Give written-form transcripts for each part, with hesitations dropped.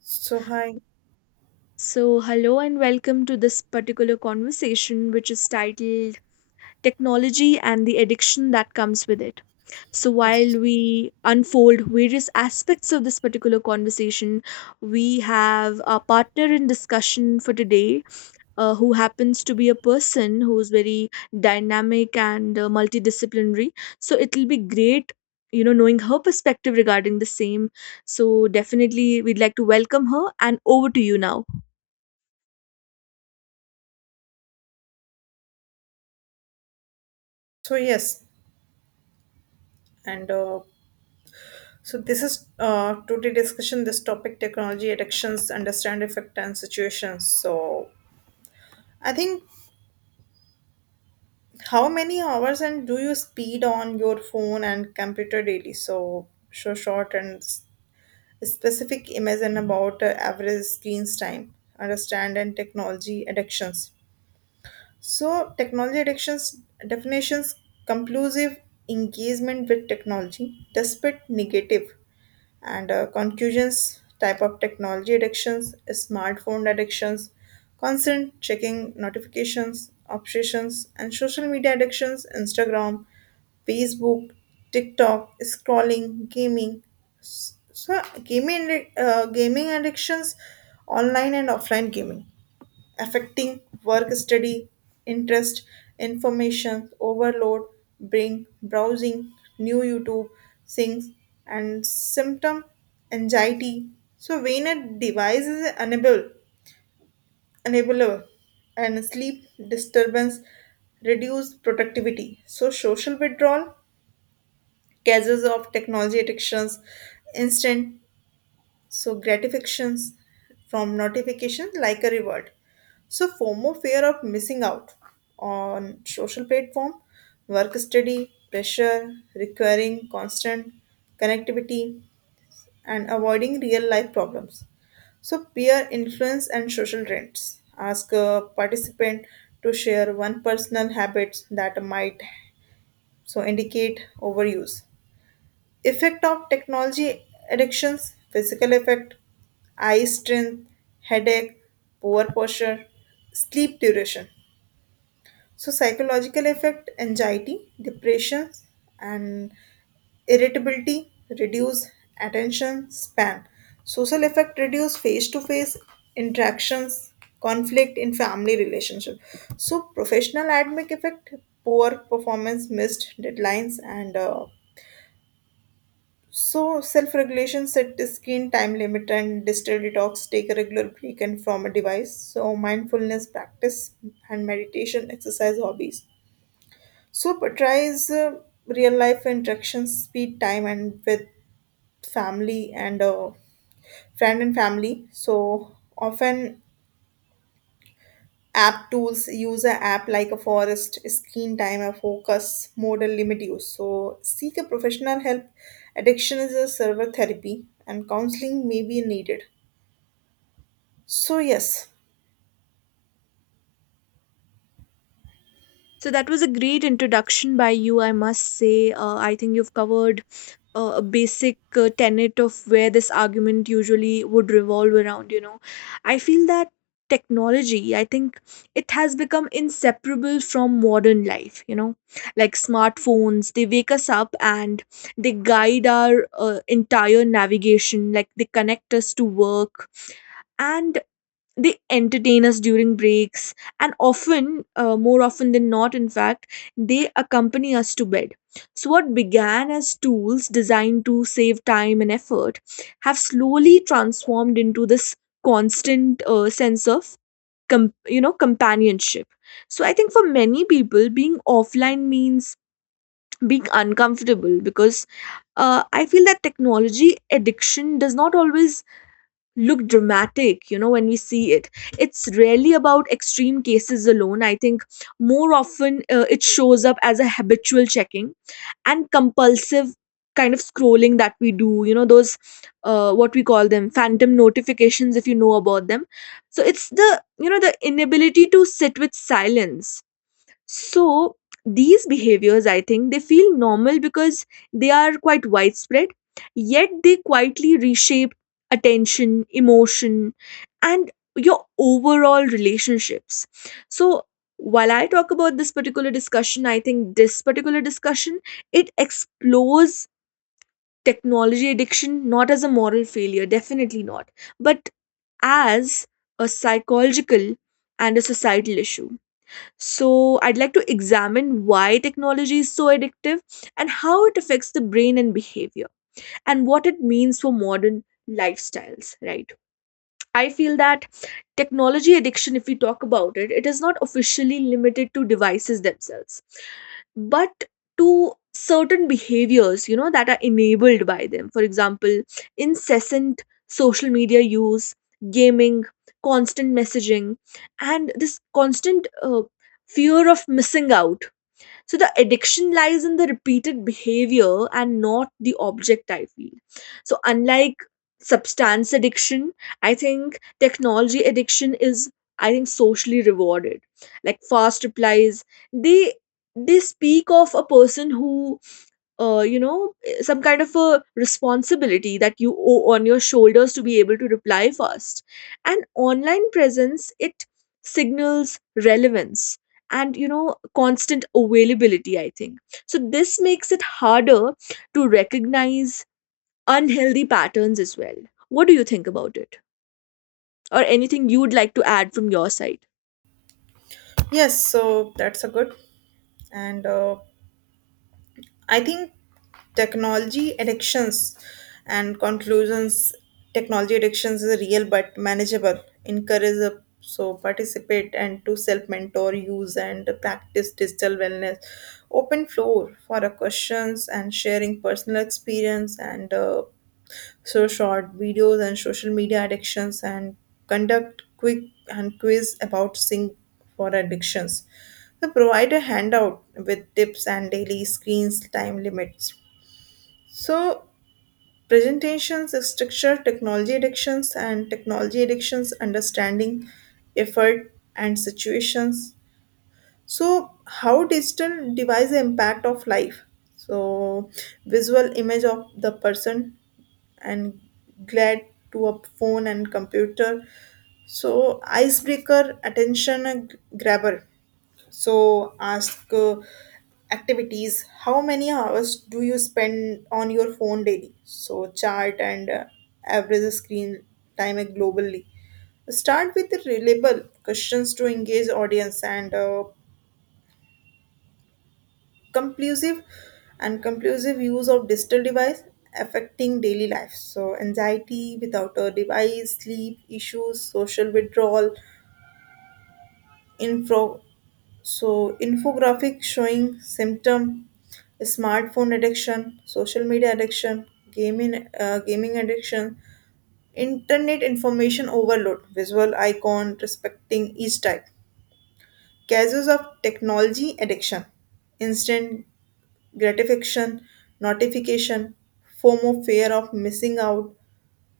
So hi, So, hello and welcome to this particular conversation, which is titled Technology and the Addiction That Comes With It. So, while yes. we unfold various aspects of this particular conversation, we have a partner in discussion for today who happens to be a person who's very dynamic and multidisciplinary. So, it'll be great, you know, knowing her perspective regarding the same. So, definitely, we'd like to welcome her, and over to you now. So yes, and so this is today discussion this topic technology addictions, understand effect and situations. So I think how many hours and do you speed on your phone and computer daily? So show short and specific imagine about average screens time. Understand and technology addictions. So technology addictions definitions conclusive engagement with technology despite negative and conclusions type of technology addictions smartphone addictions constant checking notifications obsessions and social media addictions Instagram, Facebook, TikTok scrolling gaming. So gaming addictions online and offline gaming affecting work study, interest, information overload, bring browsing, new YouTube things, and symptom anxiety. So when a device is unable and sleep disturbance reduce productivity. So social withdrawal, cases of technology addictions, instant so gratifications from notifications like a reward, so FOMO, fear of missing out on social platform, work study pressure requiring constant connectivity and avoiding real life problems, so peer influence and social trends ask a participant to share one personal habit that might so indicate overuse. Effect of technology addictions, physical effect, eye strain, headache, poor posture, sleep duration. So psychological effect, anxiety, depression, and irritability, reduce attention span. Social effect reduce face-to-face interactions, conflict in family relationship. So professional academic effect, poor performance, missed deadlines, and so, self regulation set a screen time limit and digital detox, take a regular break and from a device. So, mindfulness practice and meditation, exercise hobbies. So, prioritize real life interactions, speed time, and with family and friend and family. So, often app tools use a app like a forest screen time a focus modal limit use, so seek a professional help. Addiction is a server, therapy and counseling may be needed, so yes. So that was a great introduction by you, I must say. I think you've covered a basic tenet of where this argument usually would revolve around, you know. I feel that technology, I think it has become inseparable from modern life, you know. Like smartphones, they wake us up and they guide our entire navigation, like they connect us to work, and they entertain us during breaks, and often more often than not, in fact, they accompany us to bed. So what began as tools designed to save time and effort have slowly transformed into this constant sense of you know, companionship. So I think for many people, being offline means being uncomfortable, because I feel that technology addiction does not always look dramatic, you know. When we see it, it's rarely about extreme cases alone. I think more often it shows up as a habitual checking and compulsive kind of scrolling that we do, you know, those what we call them phantom notifications, if you know about them. So it's the, you know, the inability to sit with silence. So these behaviors, I think, they feel normal because they are quite widespread, yet they quietly reshape attention, emotion, and your overall relationships. So while I talk about this particular discussion, I think this particular discussion, it explores technology addiction not as a moral failure, definitely not, but as a psychological and a societal issue. So, I'd like to examine why technology is so addictive and how it affects the brain and behavior, and what it means for modern lifestyles, right? I feel that technology addiction, if we talk about it, it is not officially limited to devices themselves, but to certain behaviors, you know, that are enabled by them. For example, incessant social media use, gaming, constant messaging, and this constant fear of missing out. So the addiction lies in the repeated behavior and not the object, I feel. So, unlike substance addiction, I think technology addiction is, I think, socially rewarded. Like fast replies, they they speak of a person who you know, some kind of a responsibility that you owe on your shoulders to be able to reply fast. And online presence, it signals relevance and, you know, constant availability, I think. So this makes it harder to recognize unhealthy patterns as well. What do you think about it, or anything you'd like to add from your side? Yes, so that's a good and I think technology addictions and conclusions technology addictions is real but manageable. Encourage a so participate and to self mentor, use and practice digital wellness. Open floor for a questions and sharing personal experience and so short videos and social media addictions and conduct quick and quiz about sync for addictions they provide a handout with tips and daily screens time limits, so presentations structure technology addictions and technology addictions understanding effort and situations. So how digital device impact of life, so visual image of the person and glad to a phone and computer. So icebreaker, attention grabber. So ask activities. How many hours do you spend on your phone daily? So chart and average screen time globally. Start with the reliable questions to engage audience and conclusive and conclusive use of digital device affecting daily life, so anxiety without a device, sleep issues, social withdrawal, info so infographic showing symptom smartphone addiction, social media addiction, gaming addiction, internet information overload, visual icon respecting each type, cases of technology addiction, instant gratification, notification, FOMO, fear of missing out.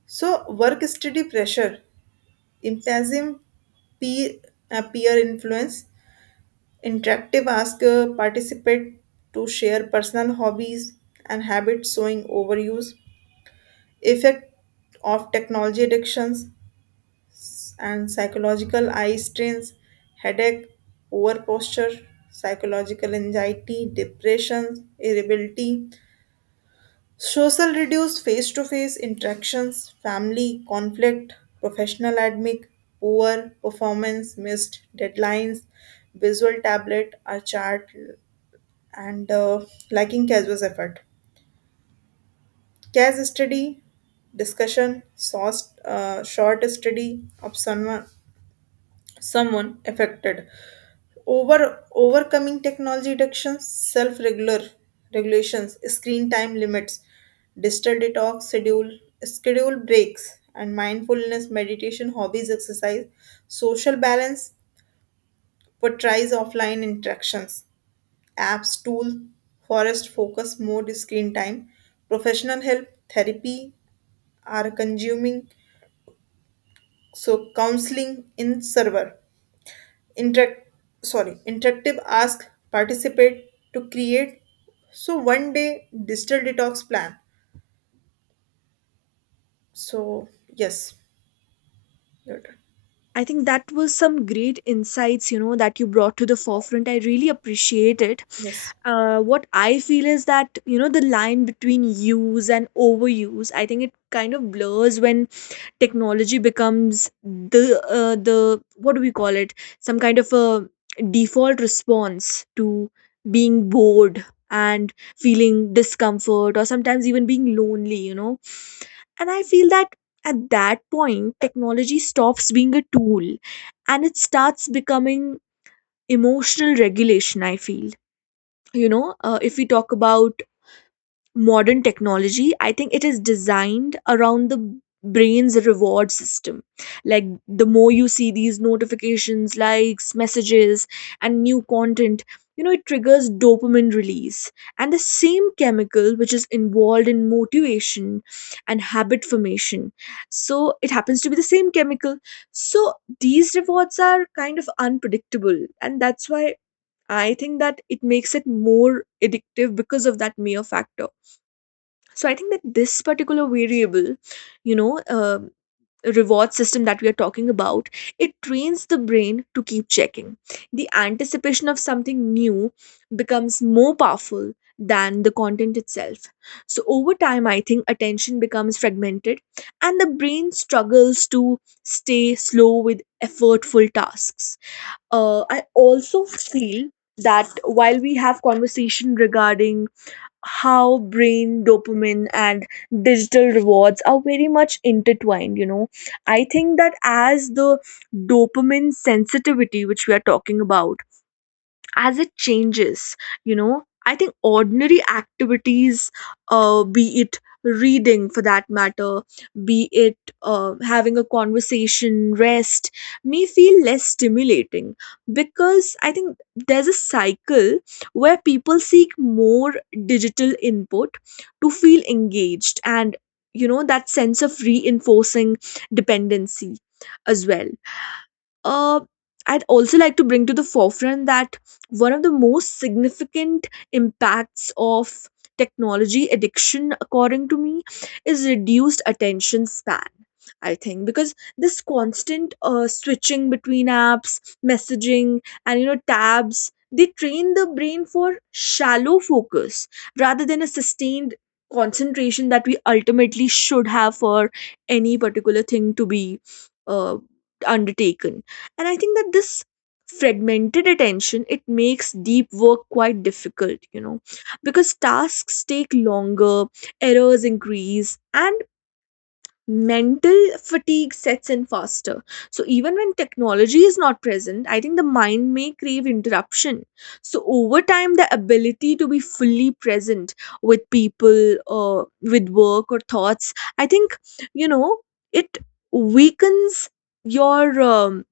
So work study pressure, impassive peer, peer influence, interactive ask participate to share personal hobbies and habits showing overuse, effect of technology addictions and psychological eye strains, headache, poor posture, psychological anxiety, depression, irritability, social reduced face to face interactions, family conflict, professional admic, poor performance, missed deadlines, visual tablet, a chart, and lacking casual effort. Cas study, discussion, source, short study of someone, someone affected. Overcoming technology reductions, self regular regulations, screen time limits, digital detox, schedule breaks and mindfulness meditation hobbies exercise, social balance portrays offline interactions, apps tool, forest focus mode screen time, professional help, therapy are consuming, so counseling in server. Interact, sorry, interactive ask participate to create so one day digital detox plan. So yes, your turn. I think that was some great insights, you know, that you brought to the forefront. I really appreciate it. Yes, What I feel is that, you know, the line between use and overuse, I think it kind of blurs when technology becomes the the what do we call it, some kind of a default response to being bored and feeling discomfort, or sometimes even being lonely, you know. And I feel that at that point, technology stops being a tool and it starts becoming emotional regulation, I feel. You know, if we talk about modern technology, I think it is designed around the brain's reward system. Like the more you see these notifications, likes, messages, and new content, you know, it triggers dopamine release, and the same chemical which is involved in motivation and habit formation. So it happens to be the same chemical. So these rewards are kind of unpredictable, and that's why I think that it makes it more addictive, because of that mere factor. So I think that this particular variable, you know, reward system that we are talking about, it trains the brain to keep checking. The anticipation of something new becomes more powerful than the content itself. So over time, I think attention becomes fragmented and the brain struggles to stay slow with effortful tasks. I also feel that while we have conversation regarding how brain dopamine and digital rewards are very much intertwined, you know, I think that as the dopamine sensitivity, which we are talking about, as it changes, you know, I think ordinary activities, be it reading, for that matter, be it having a conversation, rest, may feel less stimulating. Because I think there's a cycle where people seek more digital input to feel engaged, and, you know, that sense of reinforcing dependency as well. uh, I'd also like to bring to the forefront that one of the most significant impacts of technology addiction, according to me, is reduced attention span. I think because this constant switching between apps, messaging, and, you know, tabs, they train the brain for shallow focus rather than a sustained concentration that we ultimately should have for any particular thing to be uh, undertaken. And I think that this fragmented attention, it makes deep work quite difficult, you know, because tasks take longer, errors increase, and mental fatigue sets in faster. So even when technology is not present, I think the mind may crave interruption. So over time, the ability to be fully present with people, or with work or thoughts, I think, you know, it weakens your um,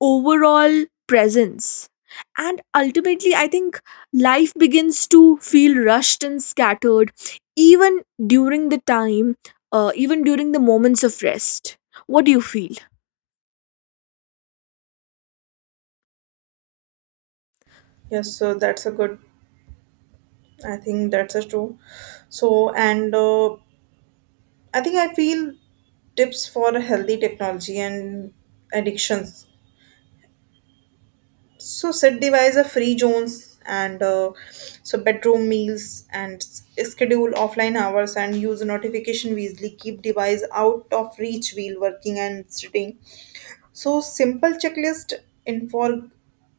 overall presence. And ultimately, I think life begins to feel rushed and scattered, even during the time, even during the moments of rest. What do you feel? yes, so that's a good, I think that's a true, so and I think I feel tips for healthy technology and addictions. So set device are free zones and so bedroom meals and schedule offline hours and use notification wisely. Keep device out of reach while working and sitting, so simple checklist, info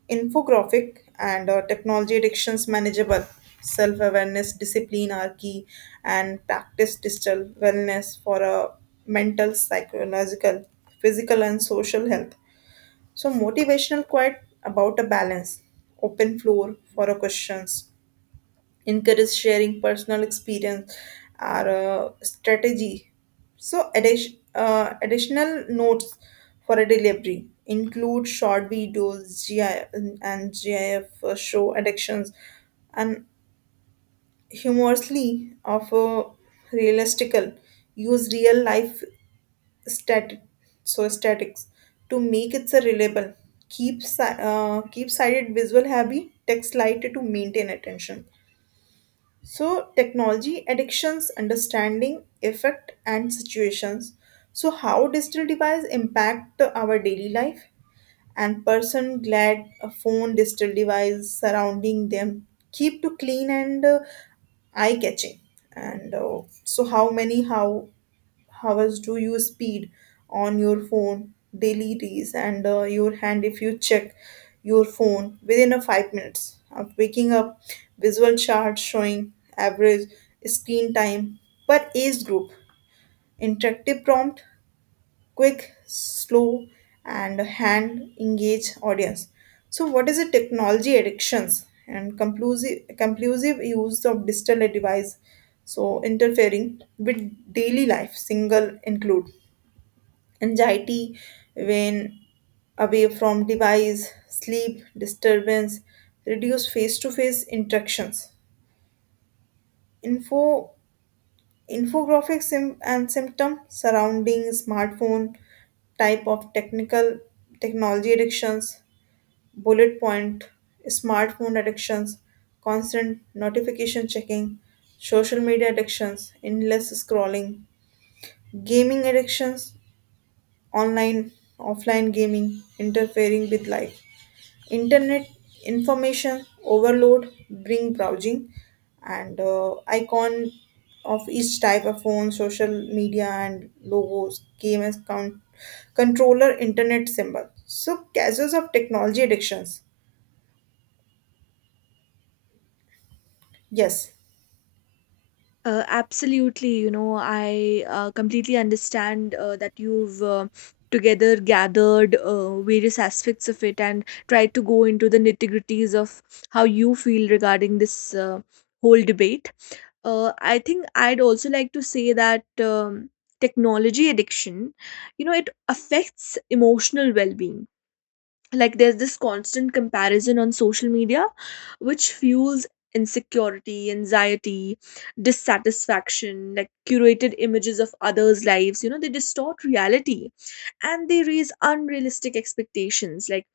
infographic, and technology addictions manageable, self awareness discipline are key and practice digital wellness for a mental, psychological, physical and social health. So motivational quite about a balance, open floor for a questions, encourage sharing personal experience or strategy. So addition, additional notes for a delivery include short videos GI, and GIF show addictions and humorously of a realistical use real life static, so statics to make it so reliable. Keep keep cited visual happy text light to maintain attention. So technology addictions understanding effect and situations, so how digital devices impact our daily life and person glad a phone digital device surrounding them, keep to clean and eye catching, and so how many how hours do you speed on your phone daily days and your hand if you check your phone within a 5 minutes of waking up, visual chart showing average screen time per age group, interactive prompt, quick slow and hand engage audience. So what is the technology addictions and conclusive, conclusive use of digital device so interfering with daily life single include anxiety when away from device, sleep disturbance, reduce face-to-face interactions. Info infographic sim- and symptom surrounding smartphone, type of technical technology addictions, bullet point smartphone addictions, constant notification checking, social media addictions, endless scrolling, gaming addictions, online offline gaming interfering with life, internet information overload, bring browsing, and icon of each type of phone, social media and logos, game as count controller, internet symbol, so causes of technology addictions. Yes. Absolutely, you know, I completely understand that you've together gathered various aspects of it and tried to go into the nitty-gritties of how you feel regarding this whole debate. I think I'd also like to say that technology addiction, you know, it affects emotional well-being. Like there's this constant comparison on social media, which fuels insecurity, anxiety, dissatisfaction. Like curated images of others' lives, you know, they distort reality and they raise unrealistic expectations. Like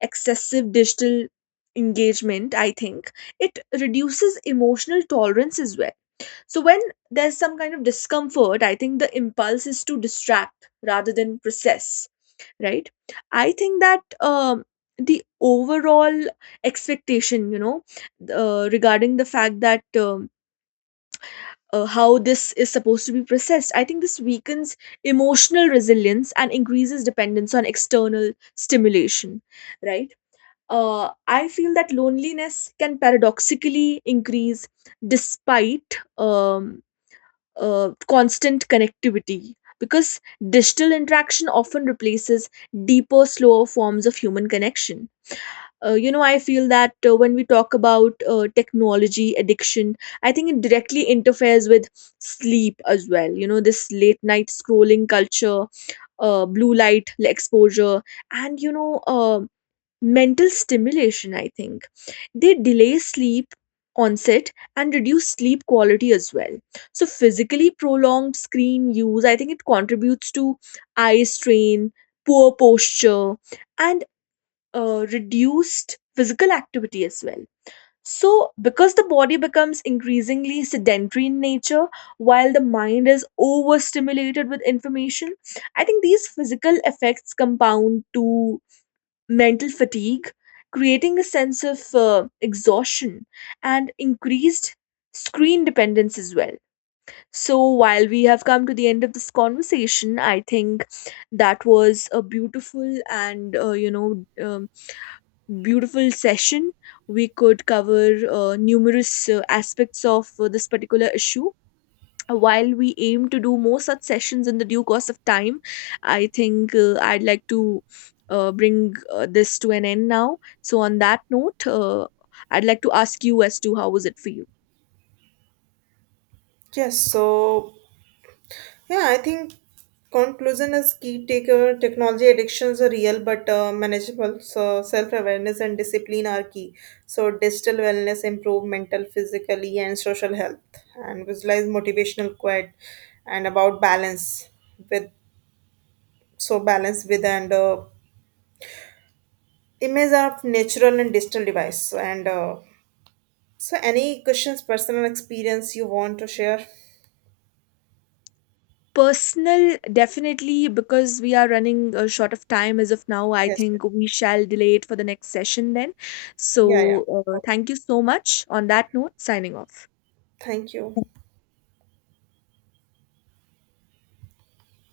excessive digital engagement, I think, it reduces emotional tolerance as well. So when there's some kind of discomfort, I think the impulse is to distract rather than process, right? I think that the overall expectation, you know, regarding the fact that how this is supposed to be processed, I think this weakens emotional resilience and increases dependence on external stimulation, right? uh, I feel that loneliness can paradoxically increase despite um, constant connectivity, because digital interaction often replaces deeper, slower forms of human connection. You know, I feel that when we talk about technology addiction, I think it directly interferes with sleep as well. You know, this late night scrolling culture, blue light exposure, and, you know, mental stimulation, I think they delay sleep onset and reduce sleep quality as well. So physically, prolonged screen use, I think, it contributes to eye strain, poor posture, and reduced physical activity as well. So because the body becomes increasingly sedentary in nature while the mind is overstimulated with information, I think these physical effects compound to mental fatigue, creating a sense of exhaustion and increased screen dependence as well. So, while we have come to the end of this conversation, I think that was a beautiful and, you know, beautiful session. We could cover numerous aspects of this particular issue. While we aim to do more such sessions in the due course of time, I think I'd like to bring this to an end now. So, on that note, I'd like to ask you as to how was it for you? Yes, so yeah, I think conclusion is key. Taker technology addictions are real but manageable. So self awareness and discipline are key. So digital wellness improve mental, physically, and social health, and visualize motivational quote and about balance with, so balance with and image of natural and digital device and so any questions personal experience you want to share. Personal, definitely, because we are running short of time as of now, I Yes, yes. think we shall delay it for the next session then. Yeah, yeah. So, Okay, thank you so much. On that note, signing off. thank you.